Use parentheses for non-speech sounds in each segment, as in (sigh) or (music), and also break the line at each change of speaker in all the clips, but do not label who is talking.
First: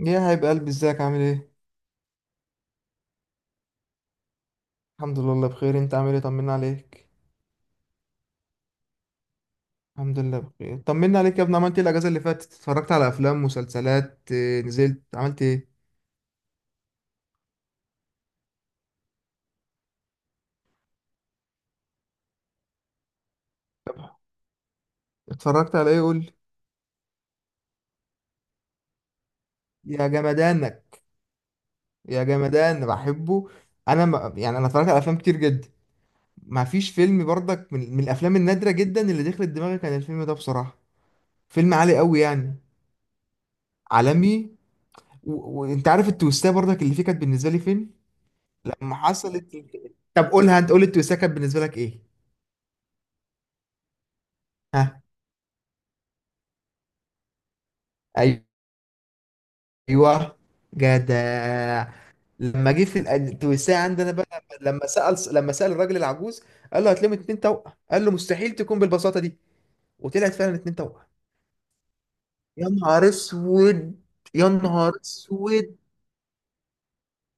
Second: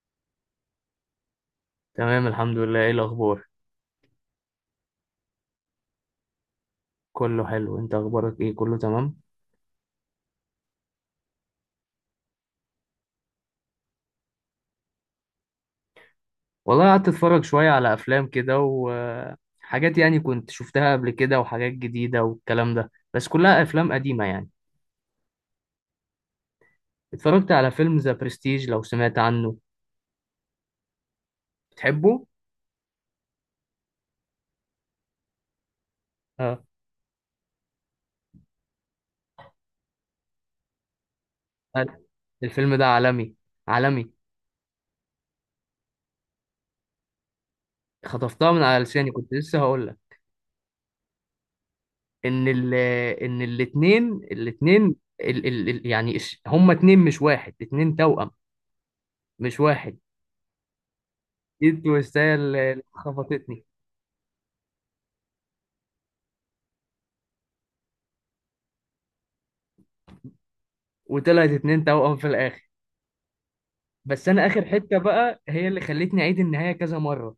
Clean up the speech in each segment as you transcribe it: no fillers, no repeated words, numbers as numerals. يا حبيب قلبي ازيك عامل ايه؟
تمام الحمد لله. ايه الاخبار؟
الحمد لله بخير، انت عامل ايه؟ طمنا عليك.
كله حلو. انت اخبارك ايه؟ كله تمام.
الحمد لله بخير، طمنا عليك يا ابني. عملت ايه الاجازه اللي فاتت؟ اتفرجت على افلام مسلسلات، نزلت عملت ايه؟
والله قعدت اتفرج شوية على افلام كده وحاجات، يعني كنت شفتها قبل كده وحاجات جديدة والكلام ده. بس كلها افلام قديمة يعني.
اتفرجت على ايه قول لي.
اتفرجت على فيلم ذا برستيج، لو سمعت عنه.
يا جمدانك. يا
بتحبه.
جمدان بحبه. انا ما يعني انا اتفرجت على افلام كتير جدا.
اه.
ما فيش فيلم برضك من الافلام النادره جدا اللي دخلت دماغي كان الفيلم ده بصراحه. فيلم
أنا-
عالي قوي يعني.
الفيلم ده عالمي، عالمي.
عالمي. و- وانت عارف التويستات برضك اللي فيه كانت بالنسبه لي فين
خطفتها من على
لما
لساني، كنت
حصلت.
لسه هقول لك.
طب قولها انت، قول التويستات كانت بالنسبه لك ايه.
ان ال ان الاتنين
ها.
ال ال ال يعني هما اتنين مش واحد، اتنين توأم، مش واحد.
ايوه.
دي
جدع.
التويستاية
لما
اللي
جه في
خبطتني.
التوسعه عندنا بقى، لما سأل، لما سأل الراجل العجوز قال له هتلم اتنين توأم، قال له مستحيل تكون بالبساطه دي. وطلعت فعلا اتنين توأم.
وطلعت اتنين توأم في
يا
الآخر.
نهار اسود.
بس أنا
يا
آخر
نهار
حتة بقى هي
اسود.
اللي خلتني أعيد النهاية كذا مرة.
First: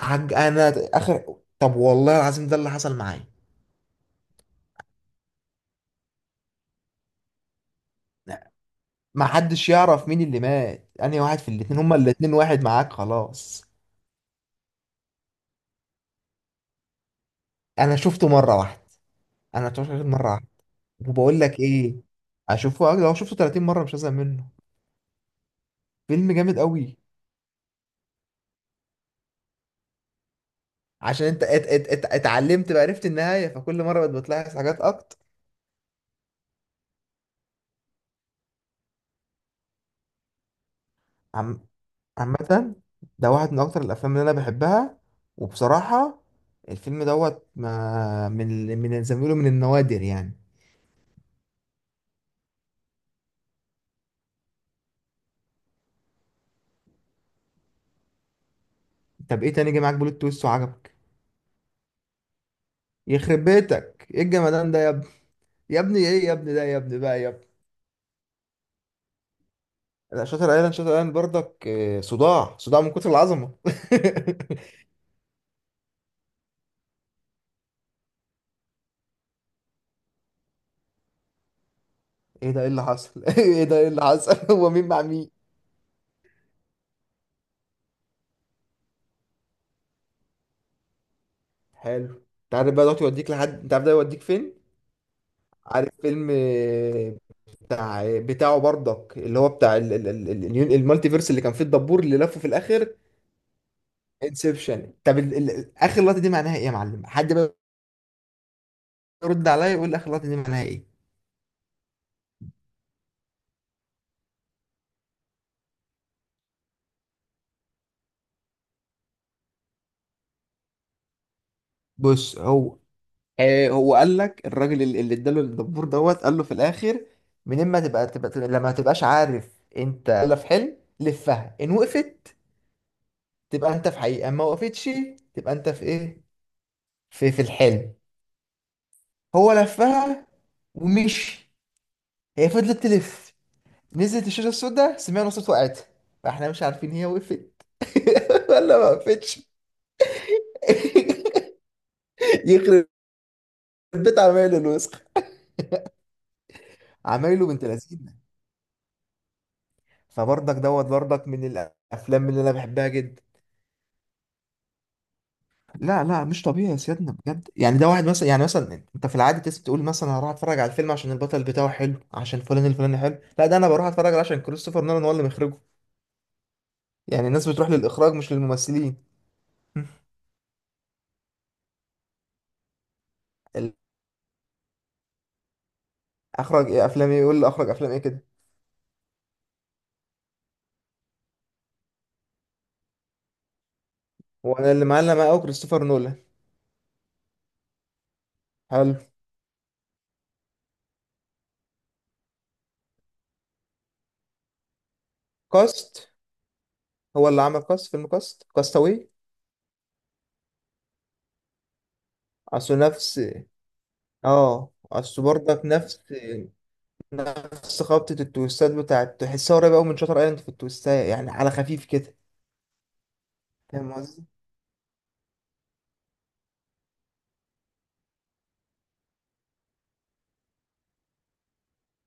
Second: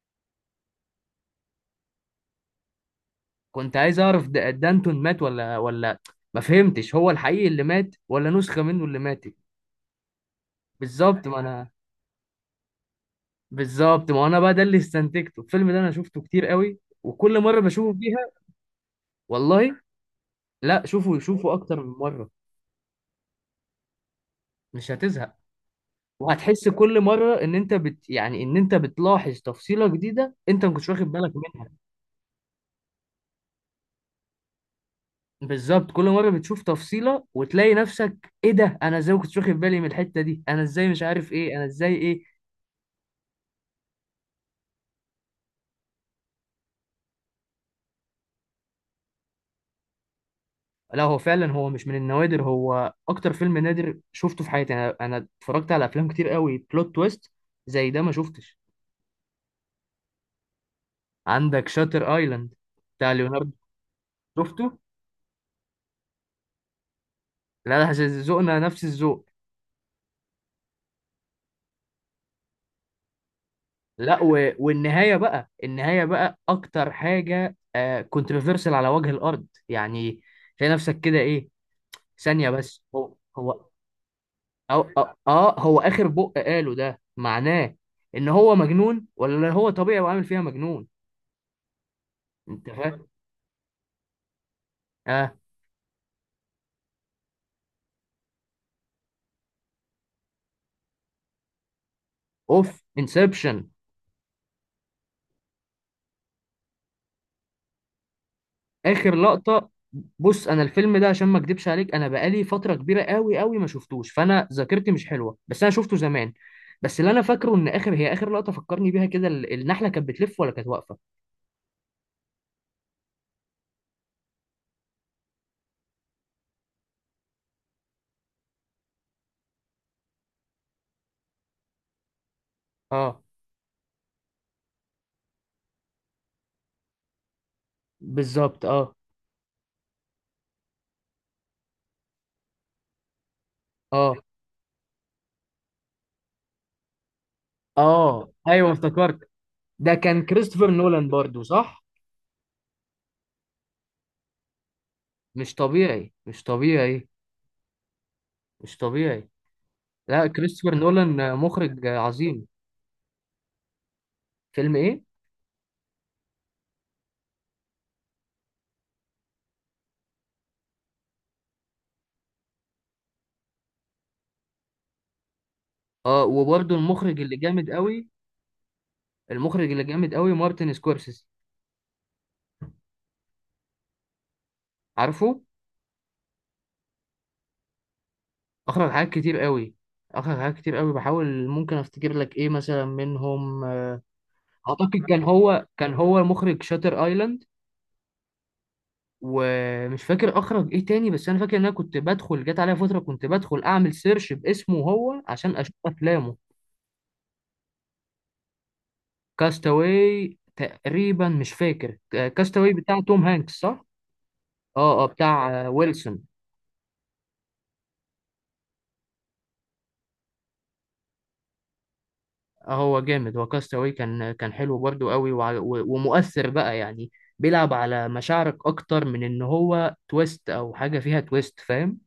انا اخر، طب والله العظيم ده اللي حصل معايا.
كنت عايز أعرف دانتون مات ولا ولا، ما فهمتش هو الحقيقي اللي مات ولا نسخة منه اللي
ما
ماتت.
حدش يعرف مين اللي مات، انا
بالظبط.
واحد
ما
في
أنا
الاتنين، هما الاتنين واحد، معاك خلاص.
بالظبط ما أنا بقى ده اللي استنتجته. الفيلم ده أنا شفته كتير قوي، وكل مرة
انا
بشوفه فيها.
شفته مره واحده. انا
والله.
شفته مره واحده.
لا، شوفوا،
وبقول
شوفوا
لك
أكتر من
ايه،
مرة.
اشوفه لو شفته 30 مره مش هزهق منه.
مش هتزهق.
فيلم جامد
وهتحس
قوي.
كل مرة إن أنت بت يعني إن أنت بتلاحظ تفصيلة جديدة أنت ما كنتش واخد
عشان
بالك
انت ات
منها.
ات ات اتعلمت بقى، عرفت النهايه، فكل مره بقت بتلاحظ حاجات اكتر.
بالظبط، كل مره بتشوف تفصيله وتلاقي نفسك ايه ده، انا ازاي ما كنتش واخد بالي من الحته دي، انا ازاي مش عارف ايه،
عم
انا ازاي ايه.
عامه، ده واحد من اكتر الافلام اللي انا بحبها. وبصراحه، الفيلم دوت ما من من زي ما بيقولوا من النوادر يعني.
لا هو فعلا هو مش من النوادر، هو اكتر فيلم نادر شفته في حياتي. انا اتفرجت على افلام كتير قوي بلوت تويست، زي ده ما شفتش.
طب ايه تاني جه معاك بلوت تويست وعجبك؟
عندك شاتر ايلاند، بتاع
يخرب
ليوناردو.
بيتك ايه الجمدان ده
شفته.
يا ابني. يا ابني ايه، يا ابني ده، يا ابني بقى يا ابني.
لا لا، ذوقنا نفس الذوق.
لا شاطر ايلاند، شاطر ايلاند برضك صداع، صداع من كتر العظمه.
لا و... والنهايه بقى، النهايه بقى اكتر حاجه آه كونتروفيرسال على وجه الارض يعني. تلاقي نفسك كده ايه،
(laughs)
ثانيه
ايه ده، ايه اللي
بس، هو
حصل؟ (laughs) ايه
هو
ده، ايه اللي حصل؟ (laughs) هو
أو
مين مع
آه,
مين؟
آه هو آخر قاله ده معناه إن هو مجنون ولا هو طبيعي وعامل فيها مجنون.
حلو.
أنت
تعرف بقى دلوقتي
فاهم؟
يوديك لحد، انت عارف ده يوديك فين؟
آه.
عارف فيلم بتاع، بتاعه برضك اللي هو بتاع المالتي فيرس اللي كان فيه الدبور اللي لفه في
أوف،
الاخر؟
انسبشن.
انسبشن. طب اخر لقطه دي معناها ايه يا معلم؟ حد بقى
آخر
يرد عليا
لقطة.
يقول لي اخر لقطه دي
بص أنا
معناها ايه.
الفيلم ده، عشان ما أكدبش عليك، أنا بقالي فترة كبيرة قوي قوي ما شفتوش، فأنا ذاكرتي مش حلوة. بس أنا شفته زمان. بس اللي أنا فاكره إن آخر، هي آخر لقطة فكرني بيها كده، النحلة كانت بتلف ولا كانت واقفة؟
بص هو، آه هو قال لك الراجل اللي اداله الدبور دوت قال له في الاخر من اما لما تبقاش عارف انت ولا في حلم لفها ان وقفت،
آه.
تبقى انت في حقيقه ما وقفتش، تبقى انت في ايه؟ في في الحلم.
بالظبط، آه.
هو لفها ومشي، هي فضلت تلف،
آه.
نزلت الشاشة السوداء، سمعنا صوت وقعت، فاحنا مش عارفين هي وقفت
آه،
(laughs)
أيوه
ولا ما
افتكرت.
وقفتش. (laughs)
ده كان كريستوفر نولان برضو، صح؟
يخرب بيت عمايله الوسخ.
مش طبيعي، مش طبيعي.
عمايله بنت لذينه.
مش طبيعي. لا
فبرضك
كريستوفر
دوت برضك
نولان
من
مخرج
الافلام اللي
عظيم.
انا بحبها جدا.
فيلم ايه؟
لا مش طبيعي يا سيادنا بجد يعني. ده واحد مثلا، يعني مثلا انت في العادي تقول مثلا أنا هروح اتفرج على الفيلم عشان البطل بتاعه حلو، عشان فلان الفلاني حلو. لا ده انا بروح اتفرج عليه عشان كريستوفر نولان هو اللي مخرجه.
اه، وبرده المخرج
يعني
اللي
الناس
جامد
بتروح
قوي.
للاخراج مش للممثلين.
المخرج اللي جامد قوي مارتن سكورسيزي.
(laughs)
عارفه.
اخرج ايه؟ افلام ايه؟ يقول لي اخرج افلام ايه كده.
اخرج حاجات كتير قوي، اخرج حاجات كتير قوي، بحاول ممكن افتكر لك ايه مثلا منهم.
هو انا اللي
اعتقد
معلم
كان
معاه قوي
هو،
كريستوفر
كان
نولان.
هو مخرج شاتر ايلاند.
حلو.
ومش فاكر اخرج ايه تاني، بس انا فاكر ان انا كنت بدخل، جت عليا فتره كنت بدخل اعمل سيرش باسمه هو عشان اشوف
كاست.
افلامه.
هو اللي عمل كاست، فيلم كاست، كاستاوي.
كاستاوي تقريبا، مش فاكر. كاستاوي
اصل
بتاع
نفس،
توم هانكس، صح.
اه
اه اه،
اصل برضك
بتاع
نفس.
ويلسون.
نفس خبطة التويستات بتاعت تحسها قريبة قوي من شاتر ايلاند في التويستات يعني على خفيف كده.
هو جامد، هو كاستاوي
فاهم قصدي.
كان، كان حلو برضو قوي ومؤثر بقى يعني. بيلعب على مشاعرك اكتر من ان هو تويست او حاجه فيها تويست، فاهم.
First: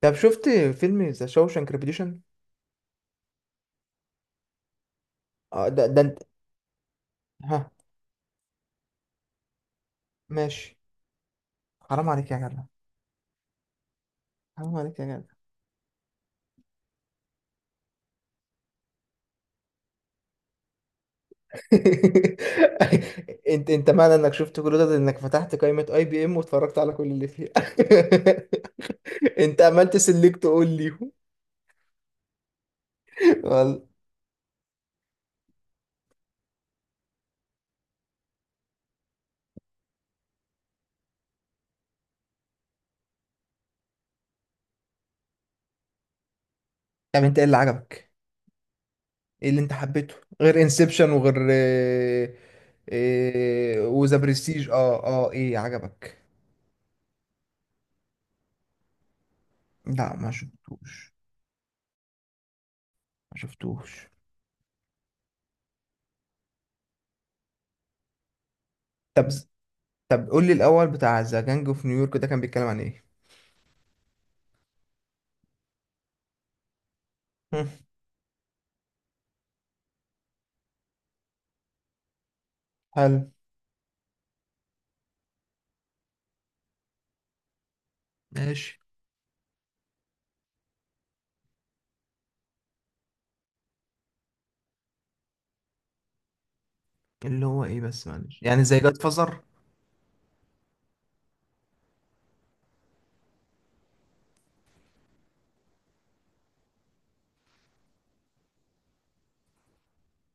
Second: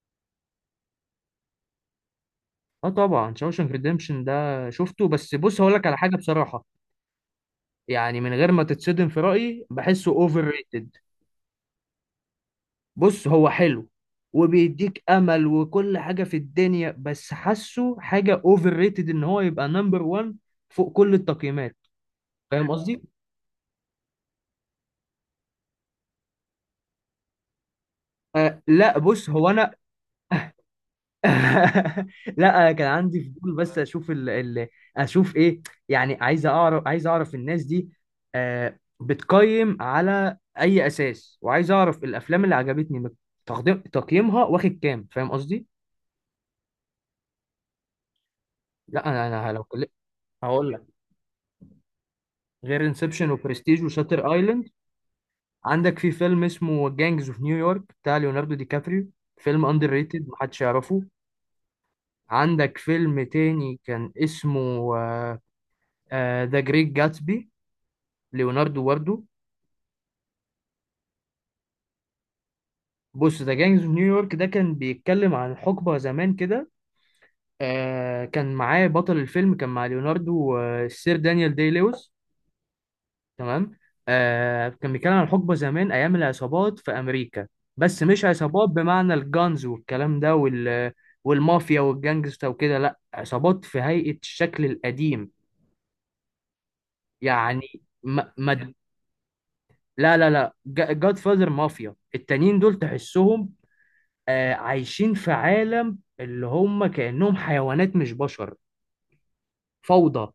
طب شفت فيلم ذا شوشانك ريبيتيشن؟
اه طبعا، شاوشانك ريديمشن ده شفته. بس بص
اه
هقول لك
ده،
على
ده
حاجه
انت.
بصراحه،
ها.
يعني من غير ما تتصدم، في رايي بحسه اوفر
ماشي.
ريتد.
حرام عليك يا جدع.
بص هو حلو،
حرام عليك
وبيديك
يا جدع.
امل وكل حاجه في الدنيا، بس حاسه حاجه اوفر ريتد ان هو يبقى نمبر 1 فوق كل التقييمات. فاهم قصدي؟
(laughs) انت معنى انك شفت كل ده انك فتحت قائمة اي بي ام واتفرجت على كل اللي فيها.
آه لا بص
(laughs)
هو
انت
انا.
عملت سيلكت اول ليهم.
(laughs) لا أنا كان عندي فضول بس
وال-
اشوف اشوف ايه، يعني عايز اعرف، عايز اعرف الناس دي بتقيم على اي اساس، وعايز اعرف الافلام اللي عجبتني تقديم تقييمها واخد كام، فاهم قصدي.
طب انت ايه اللي عجبك؟
لا انا
ايه
انا
اللي
لو
انت
كل...
حبيته؟ غير
هقول لك.
انسبشن وغير
غير انسبشن وبرستيج
وذا
وشاتر ايلاند.
برستيج. اه اه، ايه
عندك في
عجبك؟
فيلم اسمه جانجز اوف نيويورك، بتاع ليوناردو دي كابريو، فيلم اندر
لا
ريتد،
ما
محدش يعرفه.
شفتوش.
عندك فيلم
ما
تاني
شفتوش.
كان اسمه ذا جريت جاتسبي، ليوناردو واردو.
طب طب قول لي الاول، بتاع ذا جانج اوف نيويورك ده كان بيتكلم عن ايه؟
بص ذا جانجز اوف نيويورك ده كان بيتكلم عن حقبة زمان كده.
مم،
آه كان معاه بطل الفيلم، كان مع ليوناردو، آه السير دانيال دي لويس.
حلو.
تمام. آه كان بيتكلم عن حقبة زمان أيام العصابات في أمريكا. بس مش عصابات
ماشي.
بمعنى الجانز والكلام ده وال، والمافيا والجانجستا وكده، لا عصابات في هيئة الشكل القديم.
اللي
يعني
هو ايه بس
ما
معلش، يعني
ما.
زي جاد فازر؟
لا لا لا، جاد فاذر مافيا، التانيين دول تحسهم عايشين في عالم اللي هم كأنهم حيوانات مش بشر. فوضى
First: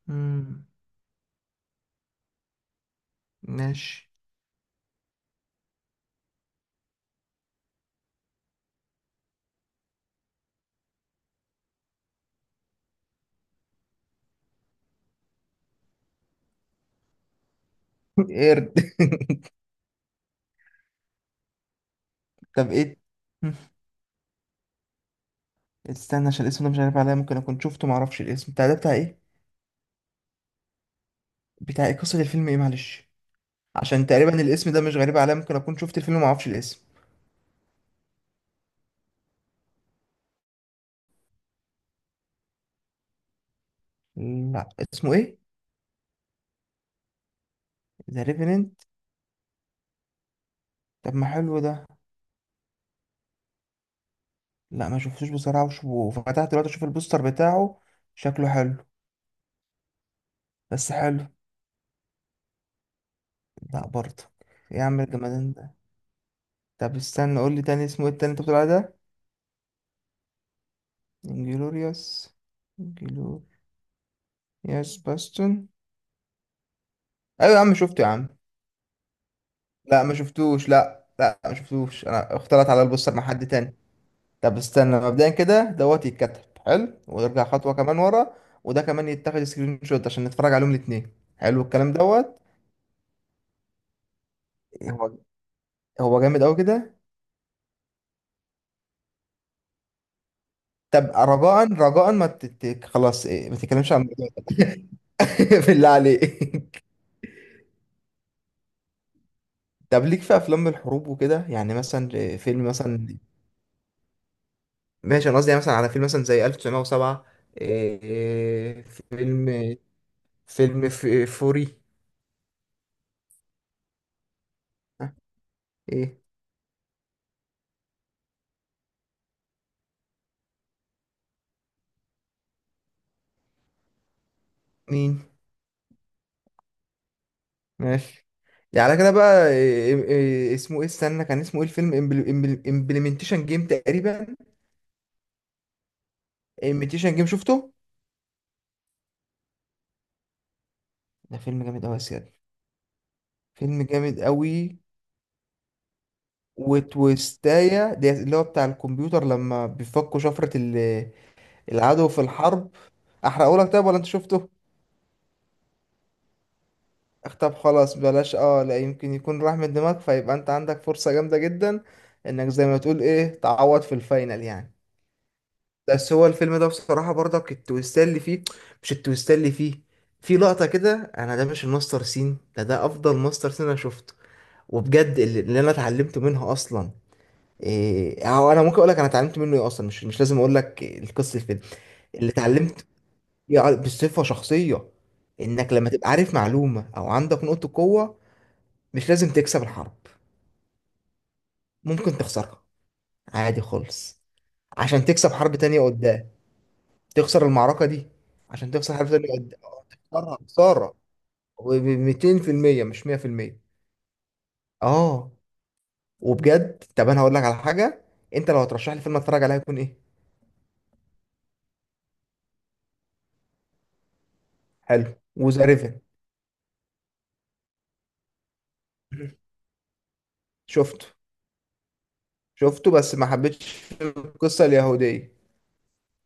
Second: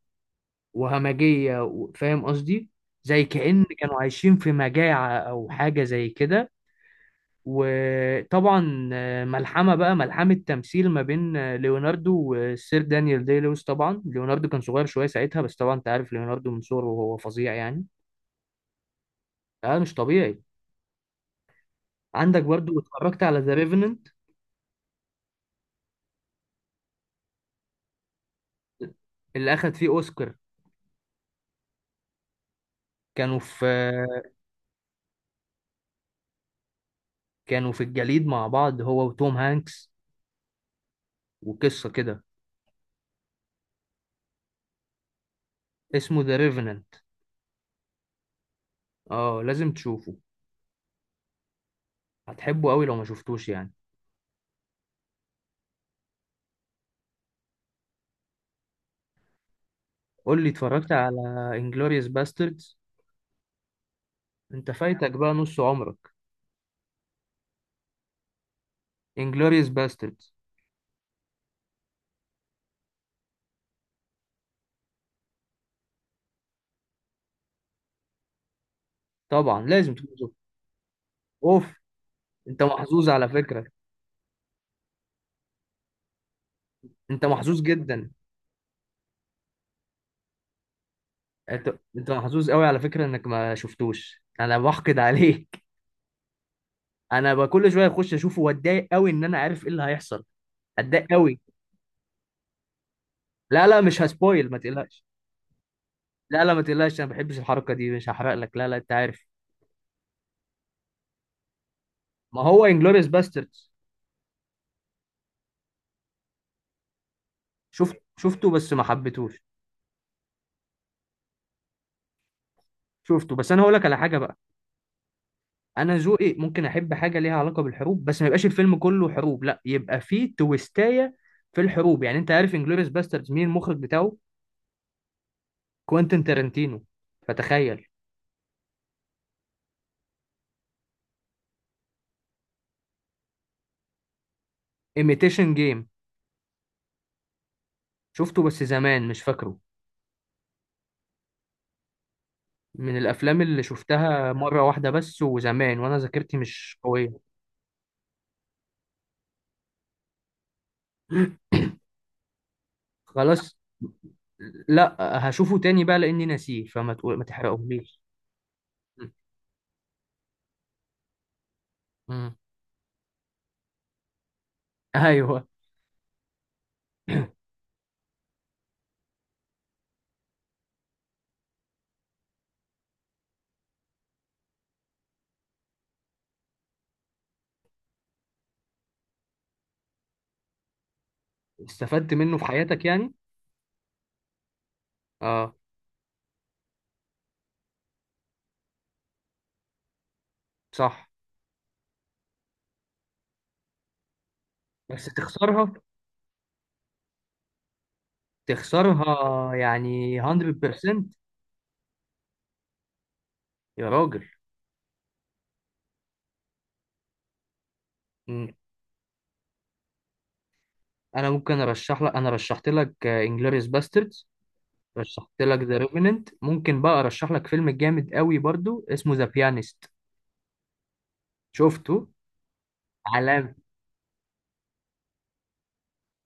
وهمجية، فاهم قصدي. زي كأن كانوا
ماشي.
عايشين في مجاعة أو حاجة زي كده. وطبعا ملحمة بقى، ملحمة تمثيل ما بين ليوناردو والسير دانيال دي لويس. طبعا ليوناردو كان صغير شوية ساعتها، بس طبعا أنت عارف ليوناردو من صغره وهو فظيع يعني.
قرد.
اه، مش طبيعي. عندك
(laughs) طب
برضو،
ايه؟
اتفرجت على ذا
مم.
ريفننت
استنى عشان الاسم ده مش عارف عليا، ممكن اكون شفته معرفش الاسم. بتاع ده بتاع ايه؟
اللي أخد فيه أوسكار.
بتاع ايه قصة الفيلم ايه معلش؟
كانوا في
عشان تقريبا الاسم ده مش غريب عليا، ممكن اكون شفت الفيلم ومعرفش الاسم.
كانوا في الجليد مع بعض هو وتوم هانكس، وقصة كده.
لا اسمه ايه؟
اسمه ذا ريفننت.
ذا ريفيننت.
اه، لازم تشوفه،
طب ما حلو ده.
هتحبه قوي لو ما شفتوش يعني.
لا ما شفتوش بصراحة، وفتحت دلوقتي اشوف البوستر بتاعه. شكله حلو.
قول لي، اتفرجت
بس
على
حلو.
انجلوريوس باستردز؟
لا برضه.
انت
إيه يا عم
فايتك بقى
الجمدان
نص
ده.
عمرك.
طب استنى قول لي تاني اسمه ايه التاني انت بتقول عليه ده؟
انجلوريوس باستردز،
انجلوريوس. انجلوريوس. باستون. ايوه يا عم شفته يا عم.
طبعا لازم
لا ما
تكون شفته.
شفتوش، لا لا ما
اوف.
شفتوش، انا
انت
اختلط على
محظوظ
البوستر مع
على
حد
فكرة،
تاني. طب استنى مبدئيا كده دوت يتكتب حلو،
انت
ونرجع
محظوظ
خطوه كمان
جدا.
ورا. وده كمان يتاخد سكرين شوت عشان نتفرج عليهم الاثنين. حلو
انت
الكلام
انت
دوت.
محظوظ قوي على فكرة انك ما شفتوش، انا بحقد
هو
عليك.
هو جامد قوي كده.
انا بقى كل شوية اخش اشوفه واتضايق قوي ان انا عارف ايه اللي هيحصل،
طب
اتضايق قوي.
رجاء رجاء ما تت... خلاص ما
لا لا،
تتكلمش
مش
عن الموضوع ده.
هسبويل، ما تقلقش.
(laughs) بالله
لا لا ما
عليك.
تقلقش، انا ما بحبش الحركه دي، مش هحرق لك، لا لا، انت عارف.
طب ليك في افلام الحروب وكده يعني مثلا
ما هو
فيلم
انجلوريوس
مثلا؟
باستردز.
ماشي انا قصدي يعني مثلا على فيلم مثلا زي 1907. إيه،
شفته بس ما
إيه،
حبيتهوش.
فيلم، فيلم ف- فوري.
شفته بس انا هقول لك على حاجه بقى، انا
ايه؟
ذوقي ممكن احب حاجه ليها علاقه بالحروب، بس ما يبقاش الفيلم كله حروب، لا يبقى فيه تويستايه في الحروب. يعني انت عارف انجلوريوس باستردز مين المخرج بتاعه؟
مين؟
كوينتين تارانتينو، فتخيل.
ماشي. يعني على كده بقى. إيه إيه إيه، اسمه ايه استنى، كان اسمه ايه الفيلم؟ امبلمنتيشن جيم تقريبا.
ايميتيشن جيم،
امبلمنتيشن جيم شفته.
شفته بس زمان مش فاكره،
ده فيلم جامد قوي يا سيادة.
من الافلام اللي
فيلم جامد
شفتها مره
قوي.
واحده بس وزمان، وانا ذاكرتي مش قويه.
وتويستايا دي اللي هو بتاع الكمبيوتر لما بيفكوا شفرة
(laughs)
العدو في الحرب.
خلاص.
احرقهولك طيب ولا انت شفته؟
لا هشوفه تاني بقى لاني ناسيه، فما تقول ما
طب خلاص
تحرقهوليش.
بلاش، اه لا يمكن يكون راح من دماغك فيبقى انت عندك فرصة جامدة جدا
مم.
انك زي ما تقول ايه، تعوض في الفاينل يعني.
ايوه.
بس هو الفيلم ده بصراحة برضك التويستات اللي فيه، مش التويستات اللي فيه، في لقطة كده أنا، ده مش الماستر سين، ده ده أفضل ماستر سين أنا شفته. وبجد اللي أنا اتعلمت منها أصلا إيه، أو أنا ممكن أقول لك أنا اتعلمت منه إيه أصلا، مش لازم أقول لك القصة الفيلم.
استفدت
اللي
منه في حياتك
اتعلمت
يعني.
بصفة شخصية،
اه.
إنك لما تبقى عارف معلومة أو عندك نقطة قوة مش لازم تكسب الحرب،
صح.
ممكن تخسرها عادي خالص عشان
بس
تكسب حرب
تخسرها،
تانية قدام. تخسر المعركه دي عشان تخسر حلفة اللي قد
تخسرها يعني
تخسرها خساره،
100%.
و 200% مش 100%.
يا راجل.
اه. وبجد، طب انا هقول لك على حاجه،
مم.
انت لو هترشح لي فيلم اتفرج عليه هيكون ايه؟
انا ممكن ارشح لك، انا رشحت لك انجلوريوس باستردز،
حلو
رشحت لك
وذا
ذا
ريفن.
ريفننت. ممكن بقى ارشح لك فيلم جامد قوي برضو اسمه ذا
(laughs)
بيانست.
شفته.
شفته.
شفته بس ما
علام.
حبيتش القصه اليهوديه.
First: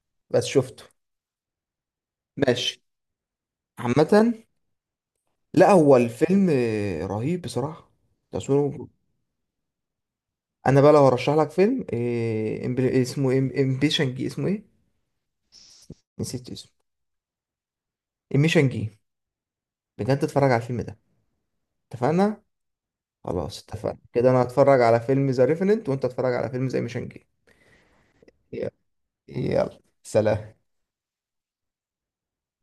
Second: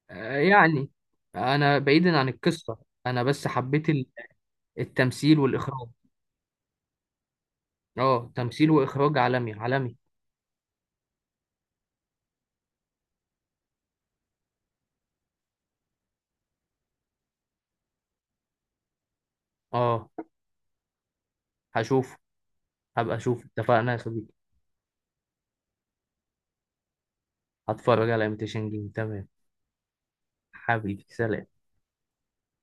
بس شفته.
يعني انا بعيدا عن القصة،
ماشي.
انا بس حبيت
عامه،
التمثيل
لا
والاخراج.
هو الفيلم رهيب بصراحه.
اه تمثيل
تصويره.
واخراج عالمي، عالمي.
انا بقى لو هرشح لك فيلم إيه، امبيشن جي، اسمه ايه؟ نسيت اسمه. امبيشن جي.
اه
بجد اتفرج على الفيلم ده.
هشوف.
اتفقنا.
هبقى اشوف،
خلاص
اتفقنا يا
اتفقنا
صديقي.
كده، انا هتفرج على فيلم ذا ريفننت وانت هتتفرج على فيلم زي ميشن جيم.
هتفرج على ايميتيشن
يلا.
جيم، تمام.
يلا، سلام.
حبيبي سلام.